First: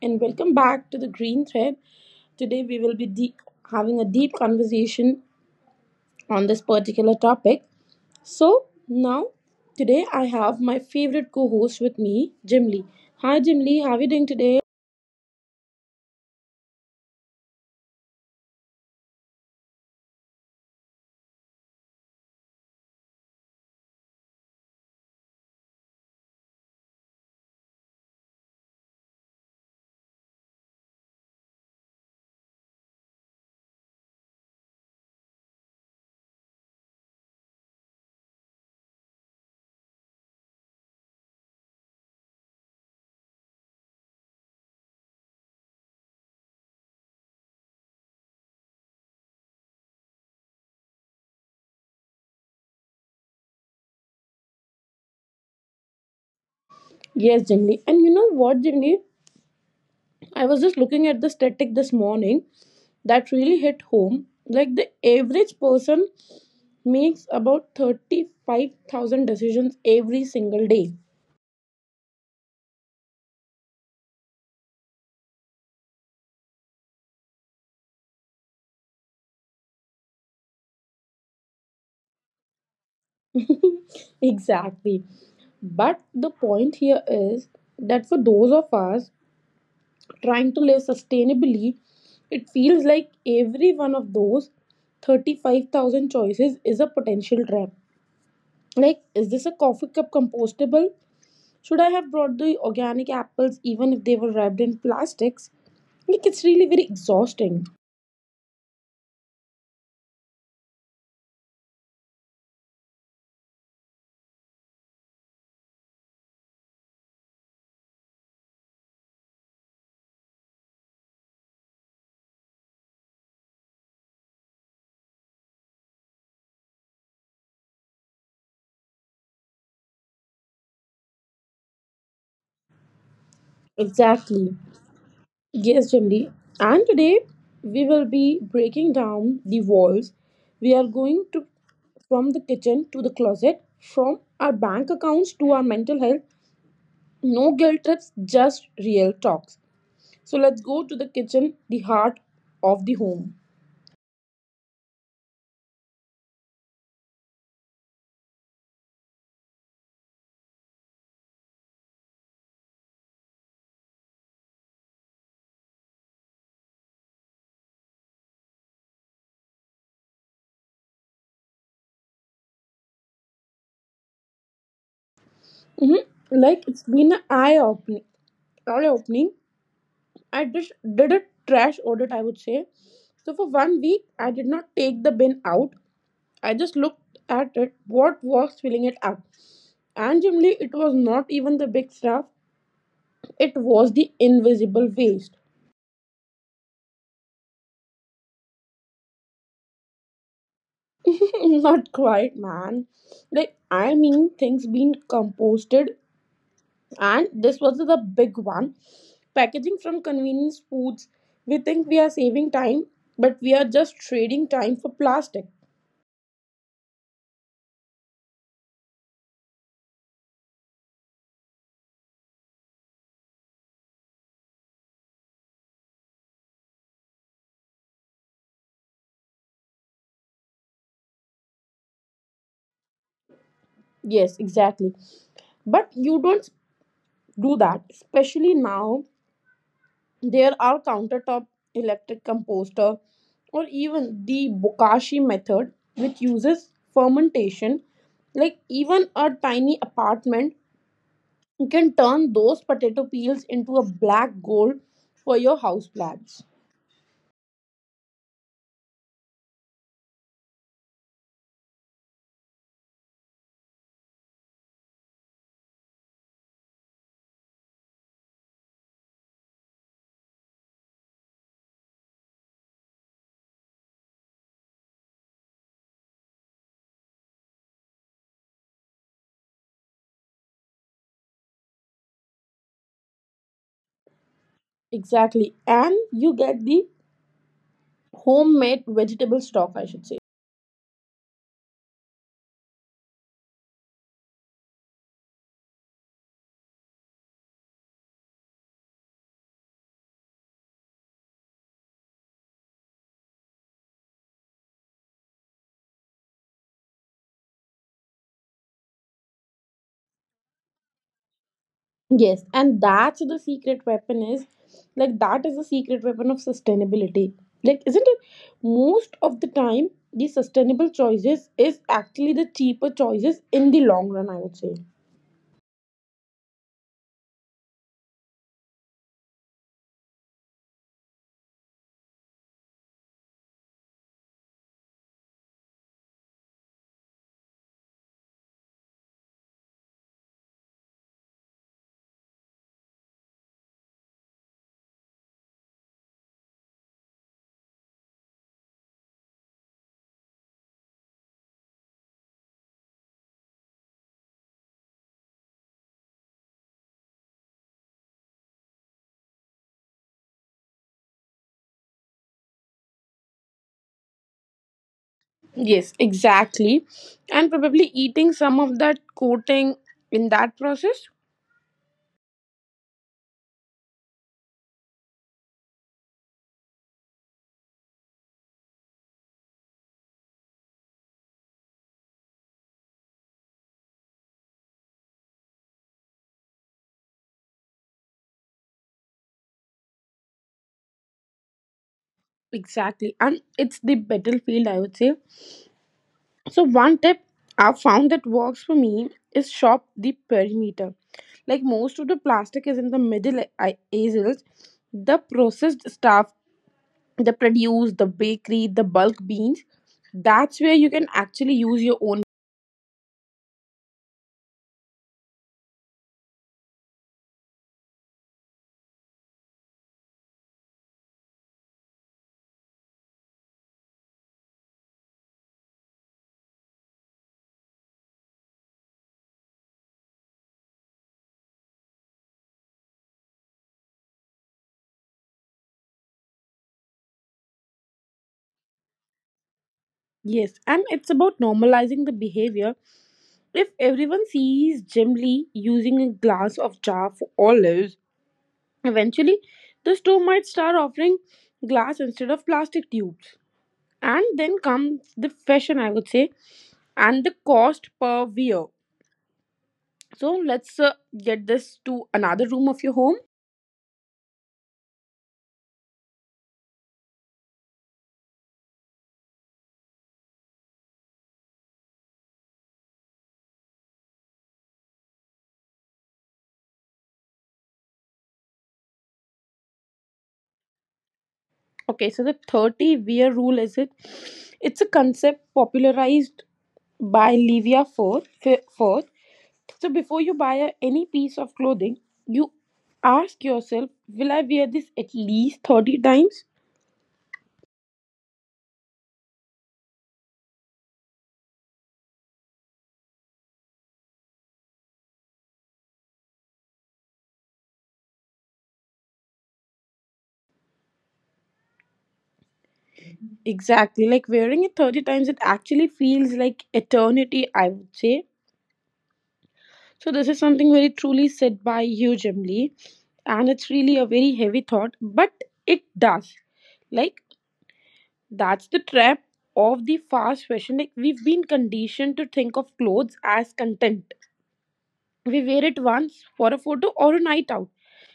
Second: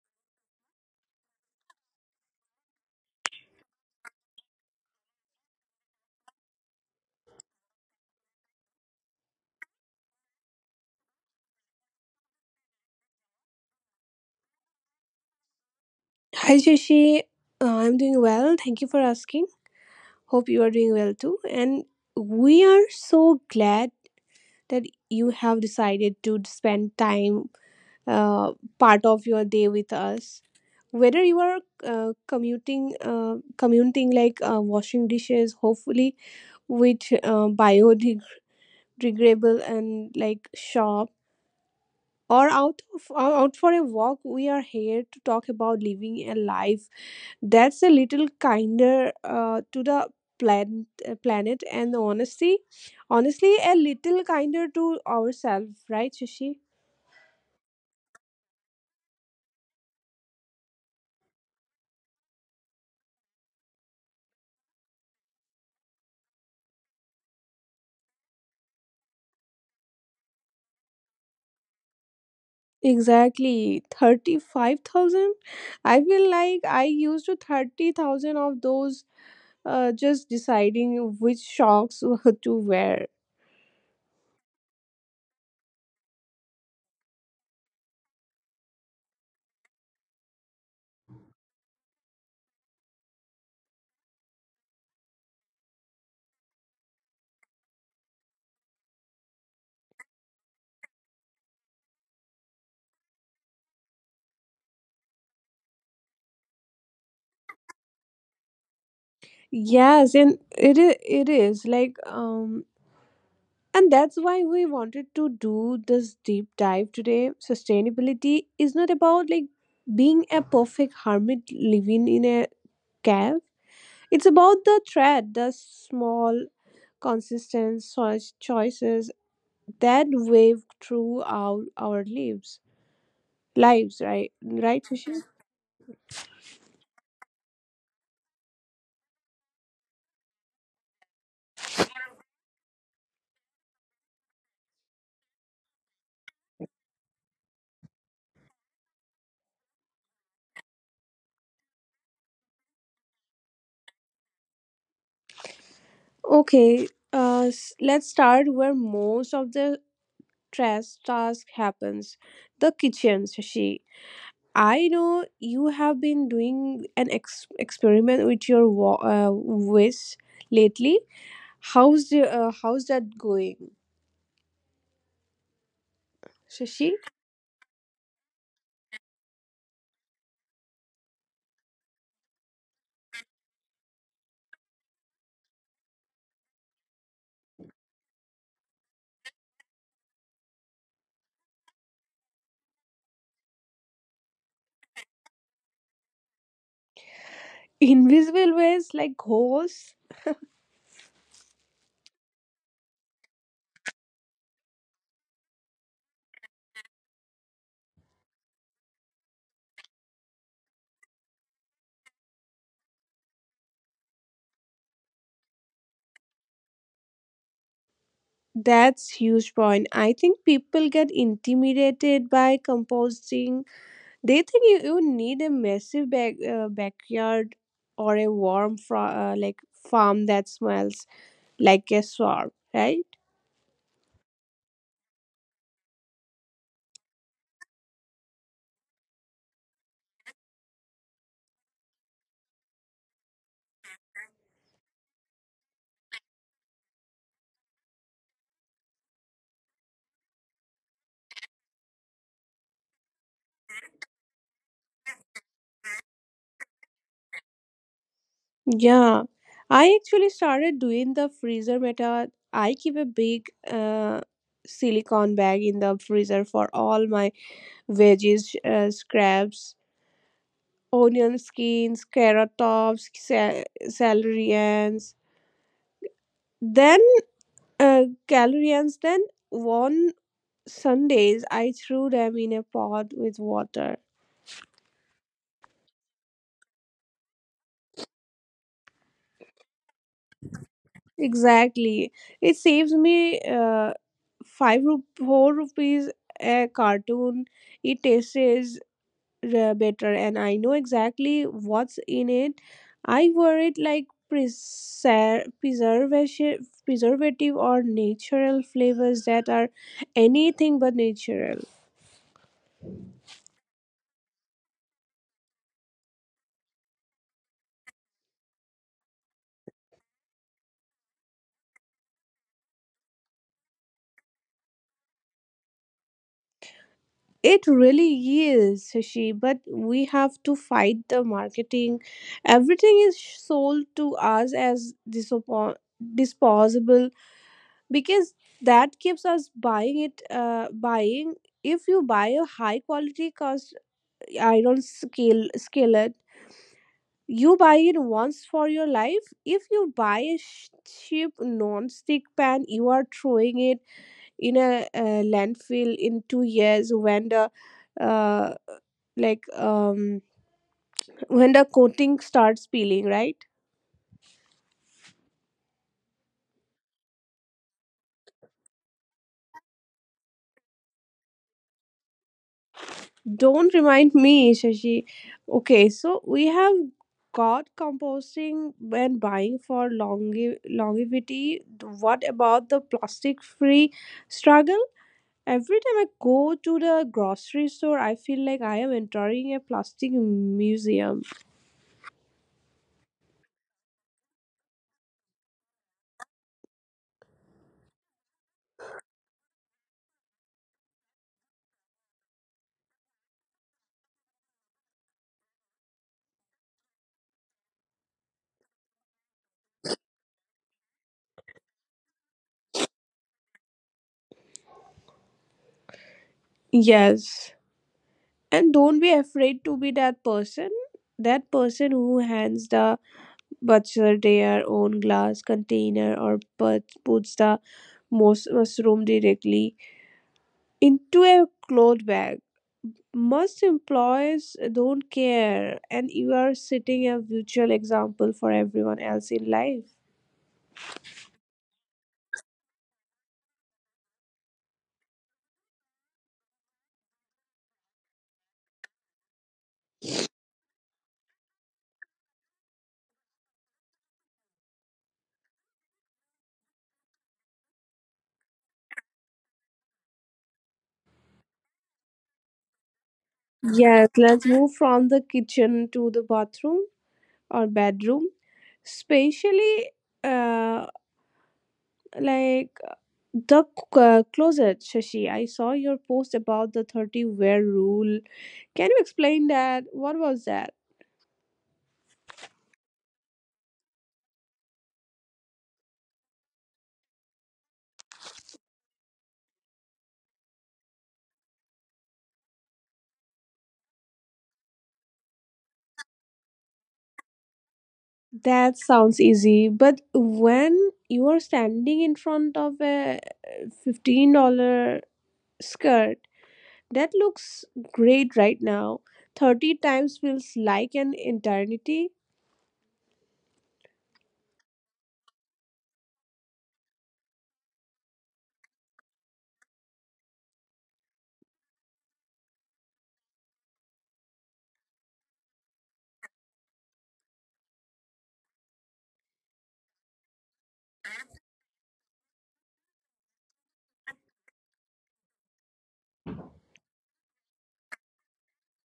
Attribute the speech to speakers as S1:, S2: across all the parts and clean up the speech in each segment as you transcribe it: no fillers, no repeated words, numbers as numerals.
S1: and welcome back to the Green Thread. Today we will be having a deep conversation on this particular topic. So, now Today I have my favorite co-host with me, Jim Lee. Hi Jim Lee, how are you doing today?
S2: Hi, Shashi. I'm doing well. Thank you for asking. Hope you are doing well too. And we are so glad that you have decided to spend time, uh, part of your day with us. Whether you are commuting like washing dishes, hopefully with biodegradable and like shop, out for a walk, we are here to talk about living a life that's a little kinder to the planet, planet, and honestly, a little kinder to ourselves, right, Shashi?
S1: Yes, Jim Lee. And you know what, Jim Lee? I was just looking at the static this morning that really hit home. Like the average person makes about 35,000 decisions every single day.
S2: Exactly, 35,000. I feel like I used to 30,000 of those just deciding which socks to wear.
S1: Exactly. But the point here is that for those of us trying to live sustainably, it feels like every one of those 35,000 choices is a potential trap. Like, is this a coffee cup compostable? Should I have brought the organic apples even if they were wrapped in plastics? Like, it's really very exhausting.
S2: Yes, and it is like and that's why we wanted to do this deep dive today. Sustainability is not about like being a perfect hermit living in a cave. It's about the thread, the small, consistent choices that wave through our lives. Lives, right? Right,
S1: Exactly.
S2: Fushi?
S1: Yes, Jimli. And today we will be breaking down the walls. We are going to, from the kitchen to the closet, from our bank accounts to our mental health. No guilt trips, just real talks. So let's go to the kitchen, the heart of the home.
S2: Okay, let's start where most of the stress task happens. The kitchen, Shashi. I know you have been doing an experiment with your wish lately. How's the, how's that going,
S1: hmm
S2: Shashi?
S1: Like it's been an eye opening. Eye opening. I just did a trash audit, I would say. So for 1 week, I did not take the bin out. I just looked at it, what was filling it up. And generally, it was not even the big stuff, it was the invisible waste.
S2: Invisible ways like ghosts.
S1: Not quite, man. Things being composted, and this was the big one. Packaging from convenience foods. We think we are saving time, but we are just trading time for plastic.
S2: That's huge point. I think people get intimidated by composting. They think you need a massive backyard or a like farm that smells like a swamp, right?
S1: Yes, exactly. But you don't do that, especially now. There are countertop electric composter or even the bokashi method which uses fermentation. Like even a tiny apartment, you can turn those potato peels into a black gold for your house plants.
S2: Yeah, I actually started doing the freezer method. I keep a big silicone bag in the freezer for all my veggies, scraps, onion skins, carrot tops, celery ends. Then uh, Then one Sundays I threw them in a pot with water.
S1: Exactly, and you get the homemade vegetable stock, I should say.
S2: Exactly, it saves me four rupees a cartoon. It tastes better, and I know exactly what's in it. I wear it like preservation preservative or natural flavors that are anything but natural.
S1: Yes, and that is the secret weapon of sustainability. Like, isn't it? Most of the time, the sustainable choices is actually the cheaper choices in the long run, I would say.
S2: It really is, Shashi, but we have to fight the marketing. Everything is sold to us as disposable because that keeps us buying. If you buy a high quality iron scale skillet, you buy it once for your life. If you buy a cheap non-stick pan, you are throwing it in a, landfill in 2 years when the uh, like um when the coating starts peeling, right?
S1: Yes, exactly. And probably eating some of that coating in that process.
S2: Don't remind me, Shashi. Okay, so we have got composting and buying for longevity. What about the plastic free struggle? Every time I go to the grocery store, I feel like I am entering a plastic museum.
S1: Exactly. And it's the battlefield, I would say. So one tip I've found that works for me is shop the perimeter. Like most of the plastic is in the middle aisles, the processed stuff, the produce, the bakery, the bulk beans. That's where you can actually use your own.
S2: Yes. And don't be afraid to be that person. That person who hands the butcher their own glass container or puts the mushroom directly into a cloth bag. Most employees don't care, and you are setting a virtual example for everyone else in life.
S1: Yes, and it's about normalizing the behavior. If everyone sees Jim Lee using a glass of jar for olives, eventually the store might start offering glass instead of plastic tubes. And then comes the fashion, I would say, and the cost per wear. So let's get this to another room of your home.
S2: Yes, let's move from the kitchen to the bathroom or bedroom, especially uh, like closet, Shashi. I saw your post about the 30 wear rule. Can you explain that? What was that?
S1: Okay, so the 30 wear rule is it's a concept popularized by Livia Forth. So before you buy any piece of clothing, you ask yourself, will I wear this at least 30 times?
S2: That sounds easy, but when you are standing in front of a $15 skirt, that looks great right now. 30 times feels like an eternity.
S1: Exactly, like wearing it 30 times it actually feels like eternity, I would say. So this is something very truly said by you, Jim, and it's really a very heavy thought, but it does. Like that's the trap of the fast fashion. Like we've been conditioned to think of clothes as content. We wear it once for a photo or a night out,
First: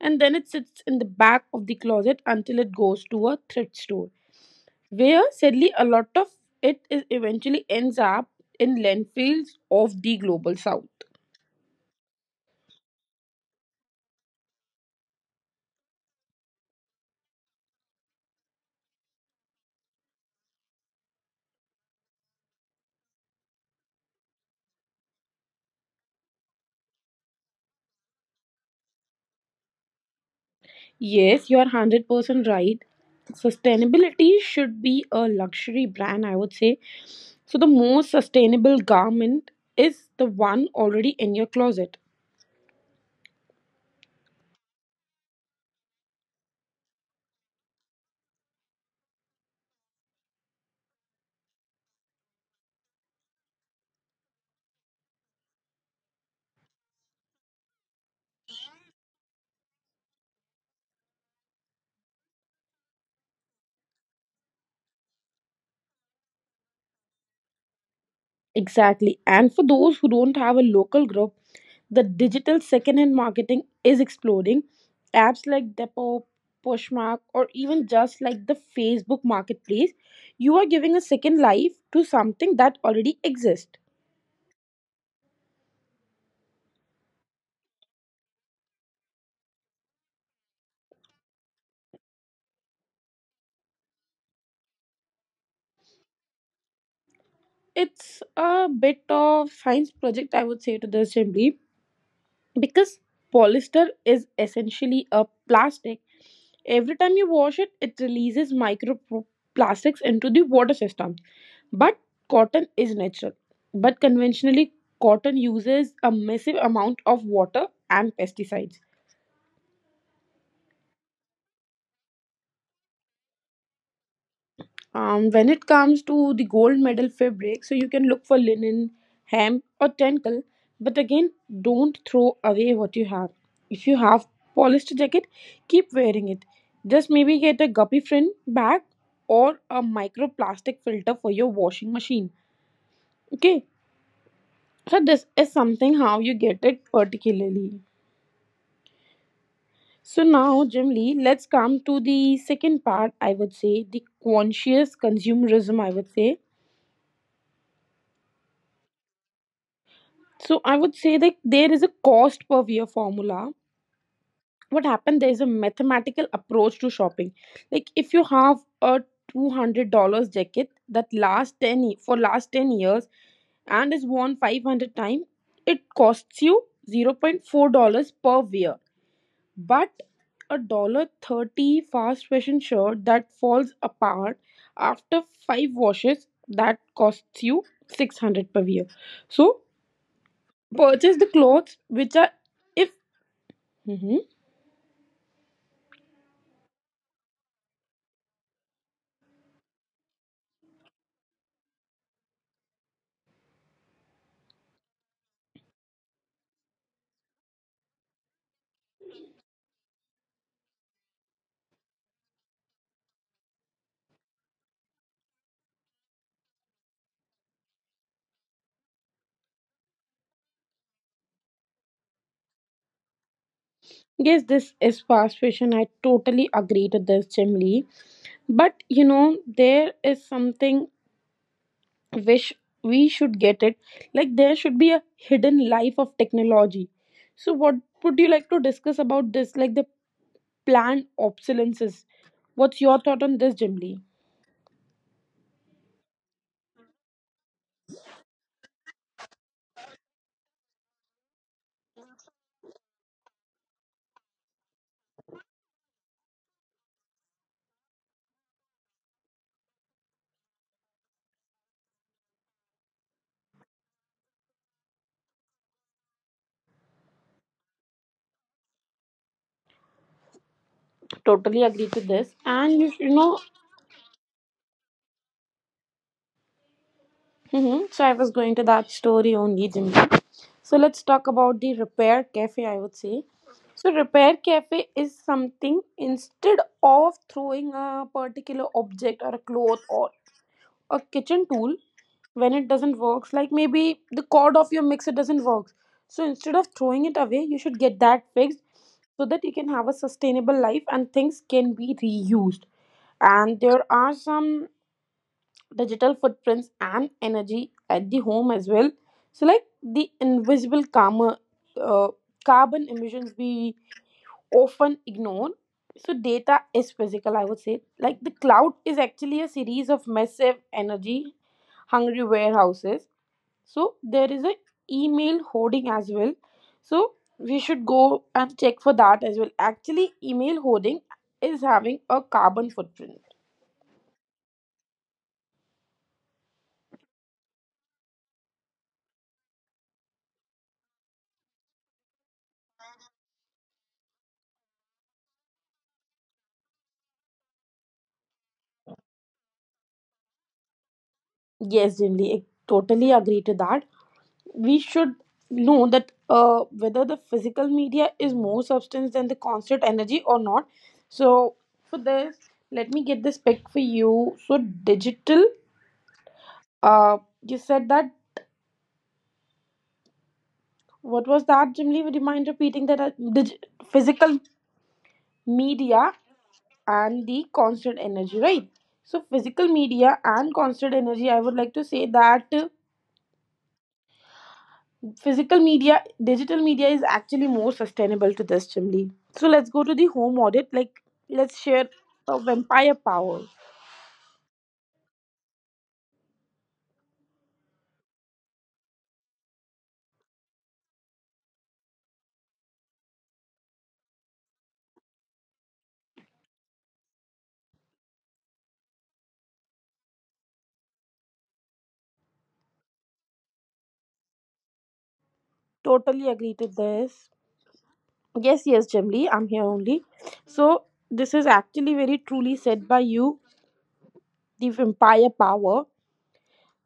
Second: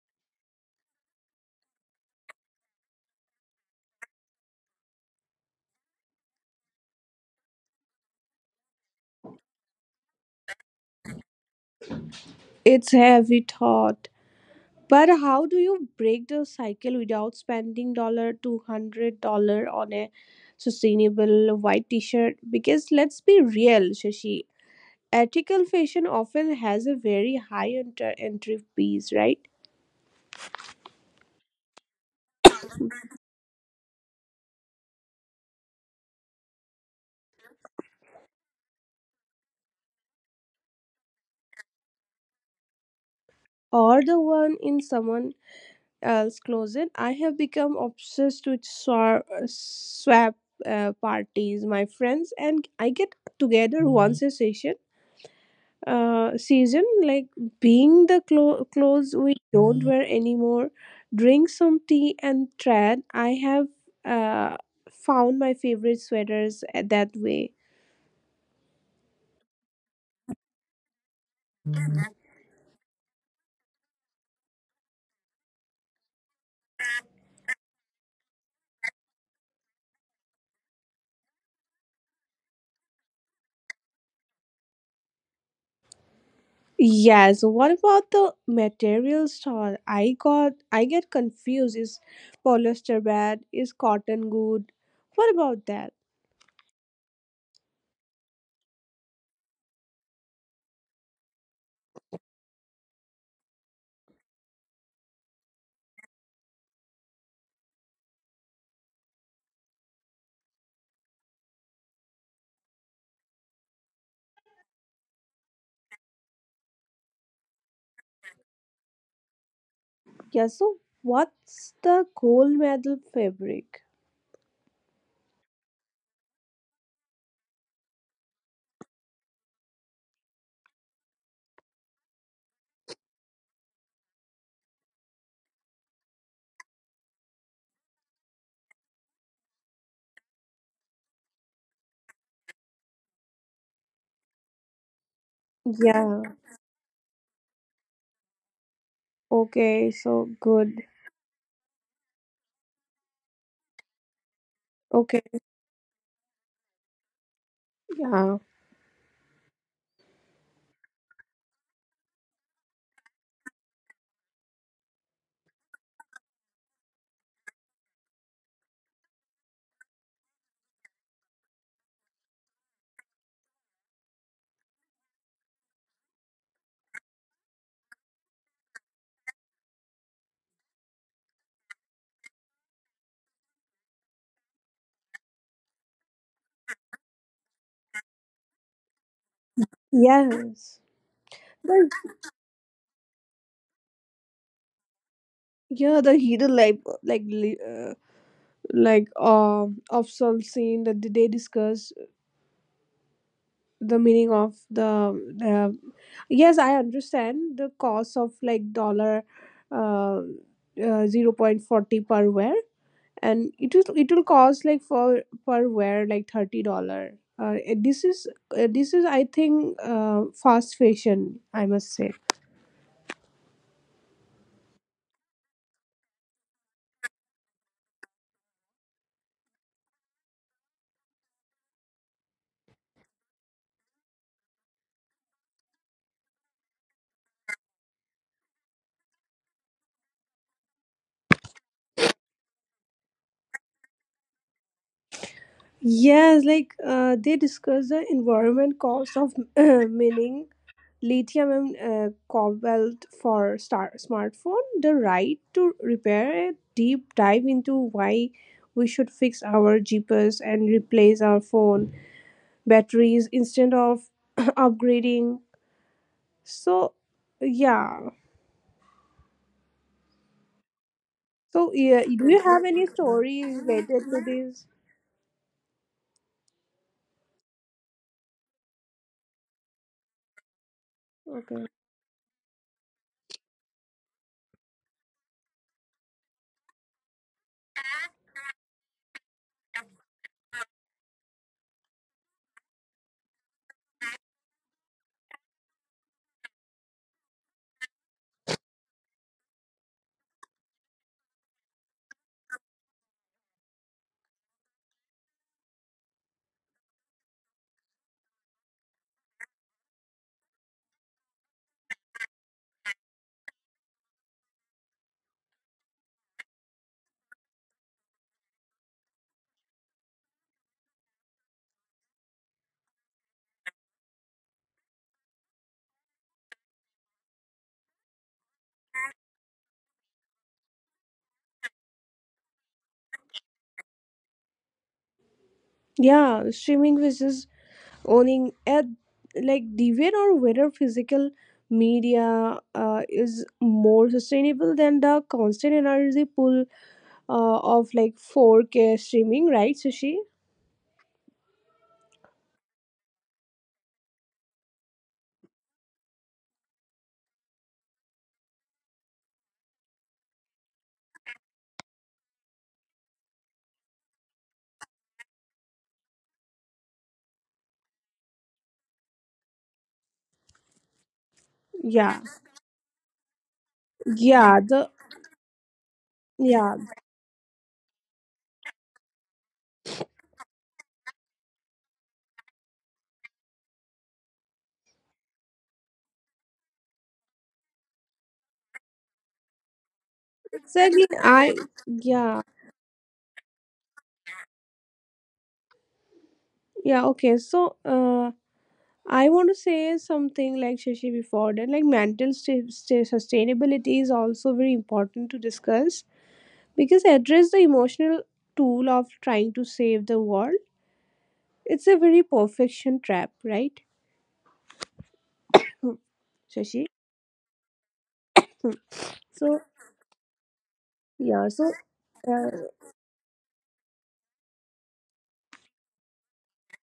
S1: and then it sits in the back of the closet until it goes to a thrift store, where sadly a lot of it is eventually ends up in landfills of the global south.
S2: It's heavy thought. But how do you break the cycle without spending dollar $200 on a sustainable white t-shirt? Because let's be real, Shashi, ethical fashion often has a very high entry fees, right?
S1: Yes, you are 100% right. Sustainability should be a luxury brand, I would say. So, the most sustainable garment is the one already in your closet.
S2: Or the one in someone else's closet. I have become obsessed with swap parties. My friends and I get together once a session season, like being the clothes we don't wear anymore, drink some tea and trad. I have uh, found my favorite sweaters that way.
S1: Exactly. And for those who don't have a local group, the digital secondhand marketing is exploding. Apps like Depop, Poshmark, or even just like the Facebook marketplace, you are giving a second life to something that already exists.
S2: Yeah, so what about the materials style? I get confused. Is polyester bad? Is cotton good? What about that?
S1: It's a bit of science project, I would say, to the assembly, because polyester is essentially a plastic. Every time you wash it, it releases microplastics into the water system. But cotton is natural. But conventionally, cotton uses a massive amount of water and pesticides.
S2: Yeah, so what's the gold medal fabric?
S1: When it comes to the gold medal fabric, so you can look for linen, hemp, or tangle. But again, don't throw away what you have. If you have polyester jacket, keep wearing it. Just maybe get a guppy friend bag or a microplastic filter for your washing machine. Okay, so this is something how
S2: Yeah.
S1: you get it particularly.
S2: Okay,
S1: So
S2: so
S1: now,
S2: good.
S1: Jim Lee, let's come to the second part. I would say the conscious
S2: Okay.
S1: consumerism, I would say.
S2: Yeah.
S1: So I would say that there is a cost per year formula. What happened? There is a mathematical approach to shopping. Like if you have a $200 jacket that lasts for last 10 years and is worn 500 times, it costs you 0. $4 per year. But a dollar 30 fast fashion shirt that falls apart after five washes, that costs you 600 per year. So
S2: Yes.
S1: purchase the clothes
S2: Like,
S1: which are if hmm
S2: yeah, the hero like of soul scene that they discuss the meaning of the uh, yes I understand the cost of like dollar uh, 0.40 per wear, and it will cost like for per wear like $30. uh, this is this is I think fast fashion I must say.
S1: yes this is fast fashion, I totally agree to this, Chimley. But you know there is something which we should get it, like there should be a hidden life of technology. So what would you like to discuss about this, like the planned obsolescences? What's your thought on this, Jimly?
S2: Yes, like they discuss the environment cost of mining lithium and cobalt for star smartphone, the right to repair it, deep dive into why we should fix our GPS and replace our phone batteries instead of upgrading. So, yeah. So,
S1: Totally agree
S2: yeah,
S1: to
S2: do you
S1: this.
S2: have any
S1: And you know,
S2: stories related to this?
S1: so I was going to that story only, Jimmy. So let's talk
S2: Okay.
S1: about the repair cafe, I would say. So repair cafe is something, instead of throwing a particular object or a cloth or a kitchen tool when it doesn't work, like maybe the cord of your mixer doesn't work. So instead of throwing it away, you should get that fixed so that you can have a sustainable life and things can be reused. And there are some digital footprints and energy at the home as well, so like the invisible karma, uh, carbon emissions we often ignore. So data is physical, I would say. Like the cloud is actually a series of massive energy hungry warehouses. So there is a email hoarding as well, so we should go and check for that as well. Actually email hoarding is having a carbon footprint.
S2: Yeah, streaming versus owning at like the or whether physical media is more sustainable than the constant energy pull of like 4K streaming, right, sushi?
S1: Yes, Jimli, I totally agree to that. We should know that whether the physical media is more substance than the constant energy or not. So for this, let me get this pick for you. So you said that, what was that? Jimly, would you
S2: yeah
S1: mind repeating that? Physical
S2: yeah The
S1: media
S2: yeah.
S1: and the constant energy, right? So physical media and constant energy. I would like to say that physical media digital media is actually more sustainable to this chimney. So let's go to the home audit. Like
S2: Exactly,
S1: let's
S2: I.
S1: share a
S2: Yeah.
S1: vampire power.
S2: yeah okay so uh I want to say something like, Shashi, before that, like mental sustainability is also very important to discuss, because address the emotional tool of trying to save the world. It's a very perfection trap, right,
S1: Totally agree to
S2: Shashi?
S1: this. Yes yes, Chimney, I'm
S2: So
S1: here only. So this is
S2: yeah, so
S1: actually very
S2: uh,
S1: truly said by you, the vampire power.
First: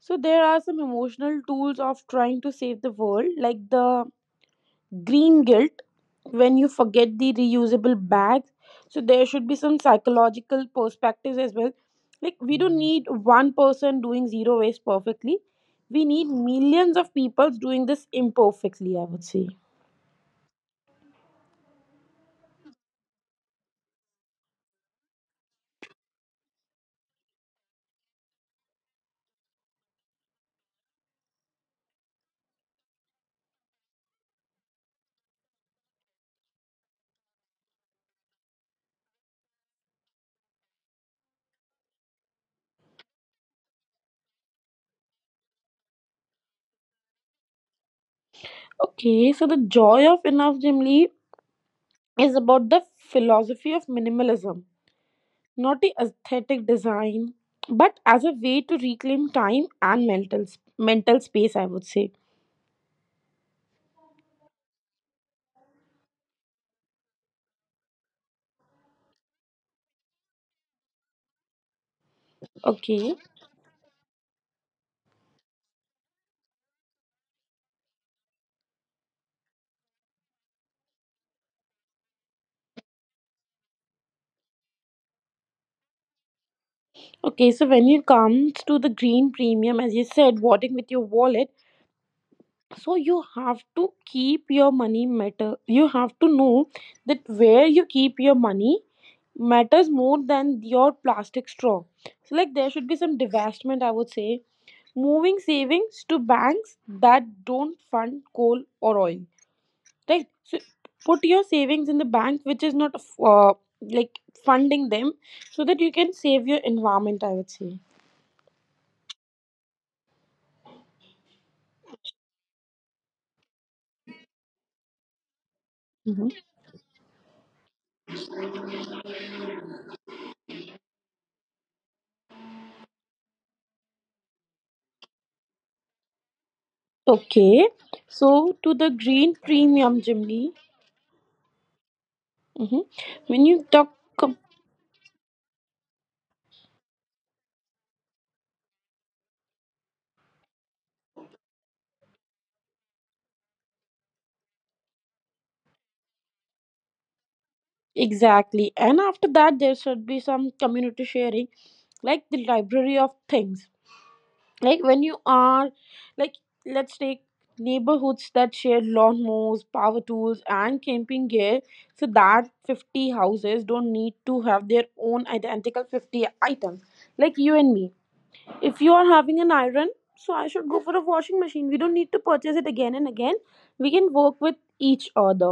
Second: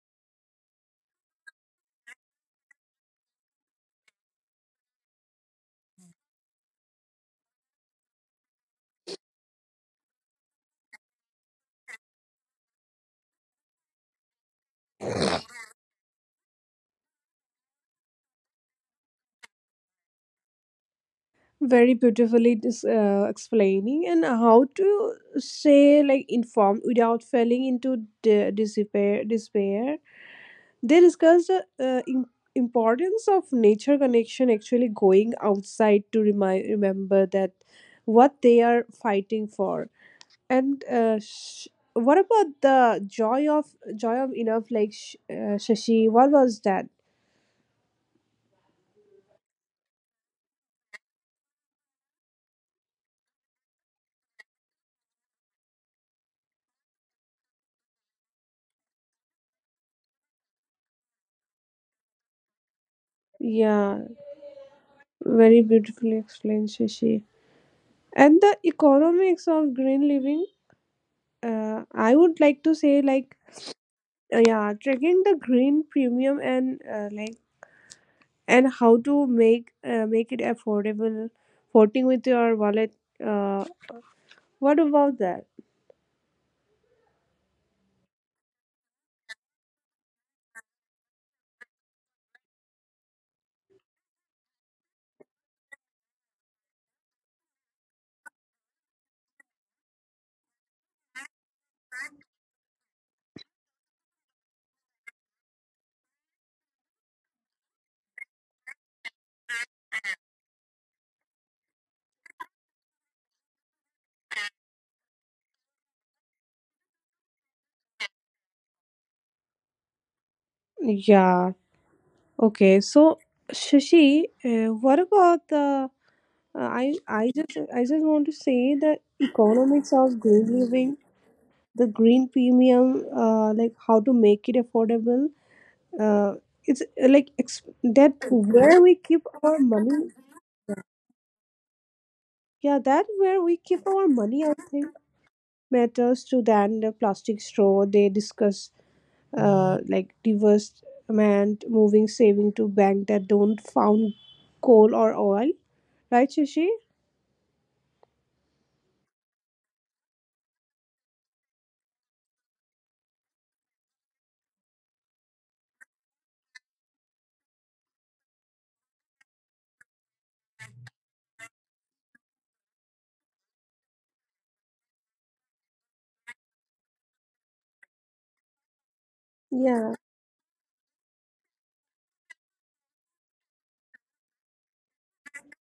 S1: So there are some emotional tools of trying to save the world, like the green guilt when you forget the reusable bags. So there should be some psychological perspectives as well. Like we don't need one person doing zero waste perfectly, we need millions of people doing this imperfectly, I would say.
S2: very beautifully explaining and how to say like informed without falling into despair. Despair. They discussed the importance of nature connection, actually going outside to remind remember that what they are fighting for. And what about the joy of enough? Like Shashi, what was that?
S1: Okay, so the joy of enough, Jim Lee, is about the philosophy of minimalism, not the aesthetic design, but as a way to reclaim time and mental space, I would say.
S2: Yeah, very beautifully explained, Shashi. And the economics of green living, I would like to say,
S1: Okay.
S2: like, yeah, tracking the green premium and and how to make make it affordable, voting with your wallet. Uh, what about that?
S1: Okay, so when it comes to the green premium, as you said, voting with your wallet, so you have to keep your money matter. You have to know that where you keep your money matters more than your plastic straw. So, like, there should be some divestment, I would say. Moving savings to banks that don't fund coal or oil, right? So, put your savings in the bank which is not uh, like funding them, so that you can save your environment, I would say.
S2: Yeah. Okay. So, Shashi, what about the?
S1: Mhm.
S2: I just want to say the economics of green living, the green premium, like how to make it affordable. uh,
S1: Okay,
S2: that
S1: so to
S2: where we
S1: the
S2: keep
S1: green
S2: our money.
S1: premium, Jimly.
S2: Yeah,
S1: Mm-hmm.
S2: that where
S1: When
S2: we
S1: you
S2: keep
S1: talk
S2: our money,
S1: ab-
S2: I think, matters to than the plastic straw. They discuss like diverse amount, moving saving to bank that don't found coal or oil, right, Shashi?
S1: exactly, and after that, there should be some community sharing, like the library of things. Like when you are, like let's take neighborhoods that share lawnmowers, power tools, and camping gear, so that 50 houses don't need to have their own identical 50 items, like you and me. If you are having an
S2: Yeah.
S1: iron, so I should go for a washing machine. We don't need to purchase it again and again. We can work with each other.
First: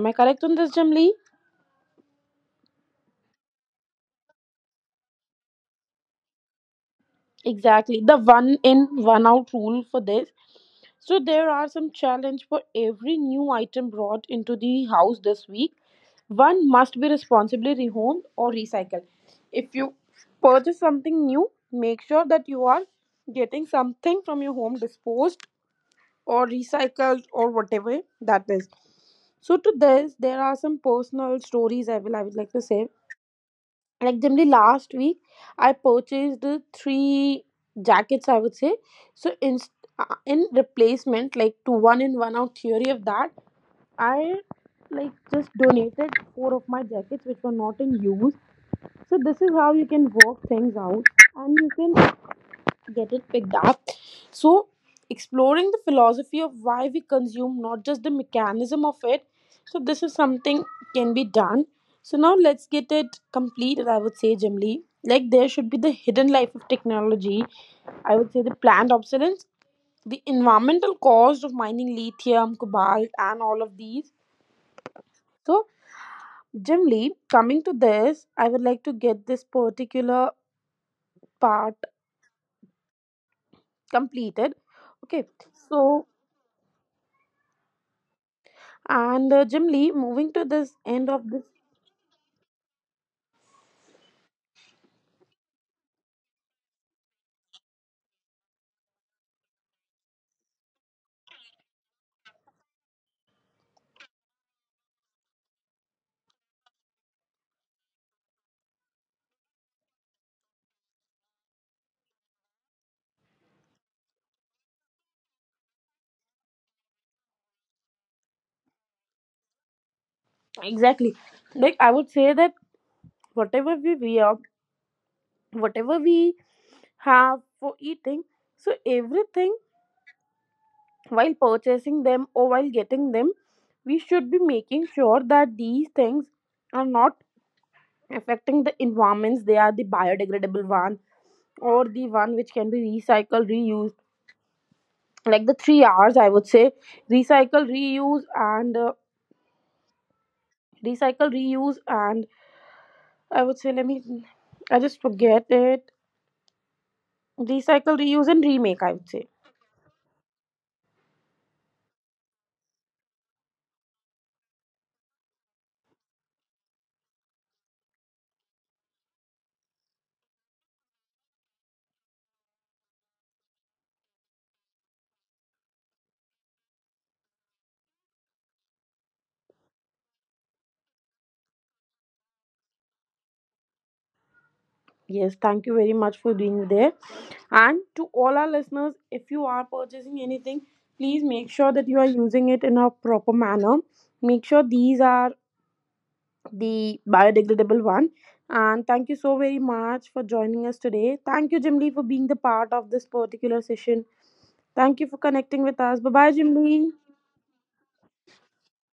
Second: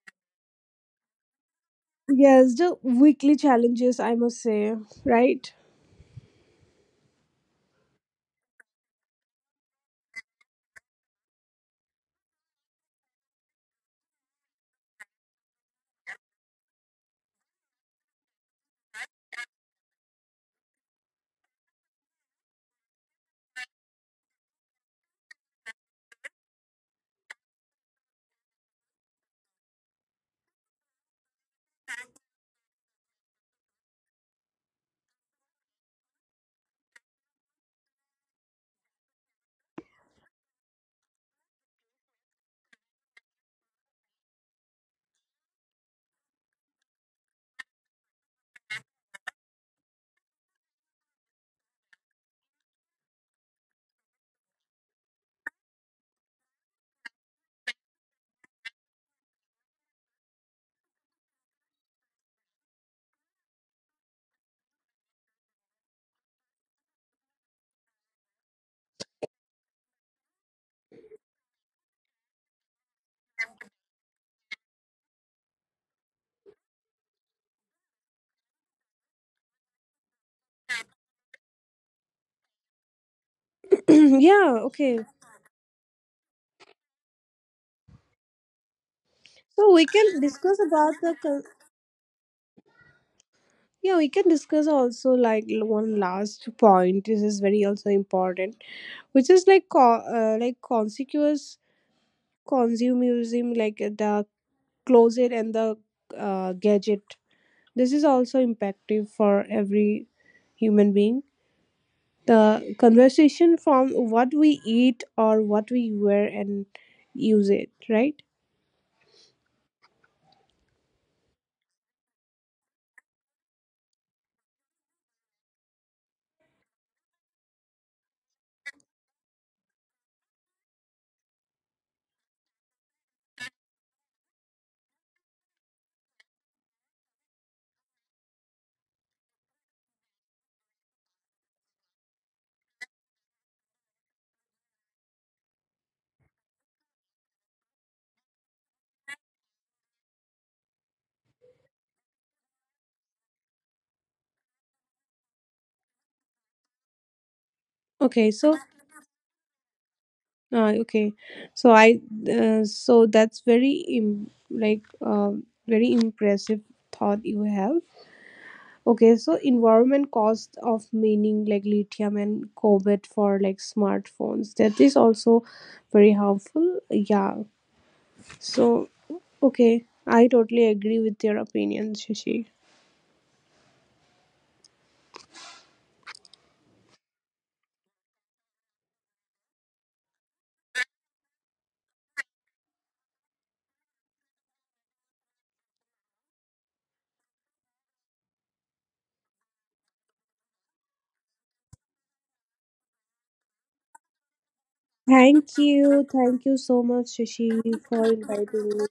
S1: Am I correct on this, Jamli?
S2: Yes, the weekly challenges I must say, right?
S1: Exactly. The one in, one out rule for this. So there are some challenge for every new item brought into the house this week. One must be responsibly rehomed or recycled. If you purchase something new, make sure that you are getting something from your home disposed or recycled or whatever that is. So to this, there are some personal stories I would like to say. Like generally last week, I purchased three jackets, I would say. So in replacement, like to one in one out theory of that, I like just donated four of my jackets which were not in use. So this is how you can work things out, and you can get it picked up. So, exploring the philosophy of why we consume, not just the mechanism of it. So, this is something can be done. So, now let's get it completed, I would say, Jim. Like, there should be the hidden life of technology. I would say the planned obsolescence, the environmental cost of mining lithium, cobalt, and all of these. So, Jim, coming to this, I would like to get this particular part completed.
S2: Yeah,
S1: Okay,
S2: okay,
S1: so. And Jim,
S2: so we
S1: moving to
S2: can
S1: this
S2: discuss
S1: end
S2: about
S1: of
S2: the
S1: this,
S2: yeah, we can discuss also like one last point. This is very also important, which is like conspicuous consumerism, like the closet and the gadget. This is also impactive for every human being, the conversation from what we eat or what we wear and use it, right?
S1: exactly. Like, I would say that whatever we wear, whatever we have for eating, so everything while purchasing them or while getting them, we should be making sure that these things are not affecting the environments. They are the biodegradable one or the one which can be recycled, reused. Like the three R's, I would say, recycle, reuse, and uh, recycle, reuse, and I would say, I just forget it. Recycle, reuse,
S2: Okay,
S1: and
S2: so
S1: remake, I would say.
S2: ah, okay. So I so that's very very impressive thought you have. Okay, so environment cost of mining like lithium and cobalt for like smartphones. That is also very harmful. Yeah. So okay, I totally agree with your opinion, Shashi.
S1: Yes, thank you very much for being there. And to all our listeners, if you are purchasing anything, please make sure that you are using it in a proper manner. Make sure these are the biodegradable one. And thank you so very much for joining us today. Thank you, Jimli, for being the part of this particular session. Thank you for
S2: Thank
S1: connecting with us.
S2: you.
S1: Bye bye,
S2: Thank you so
S1: Jimli.
S2: much, Shashi, for inviting me.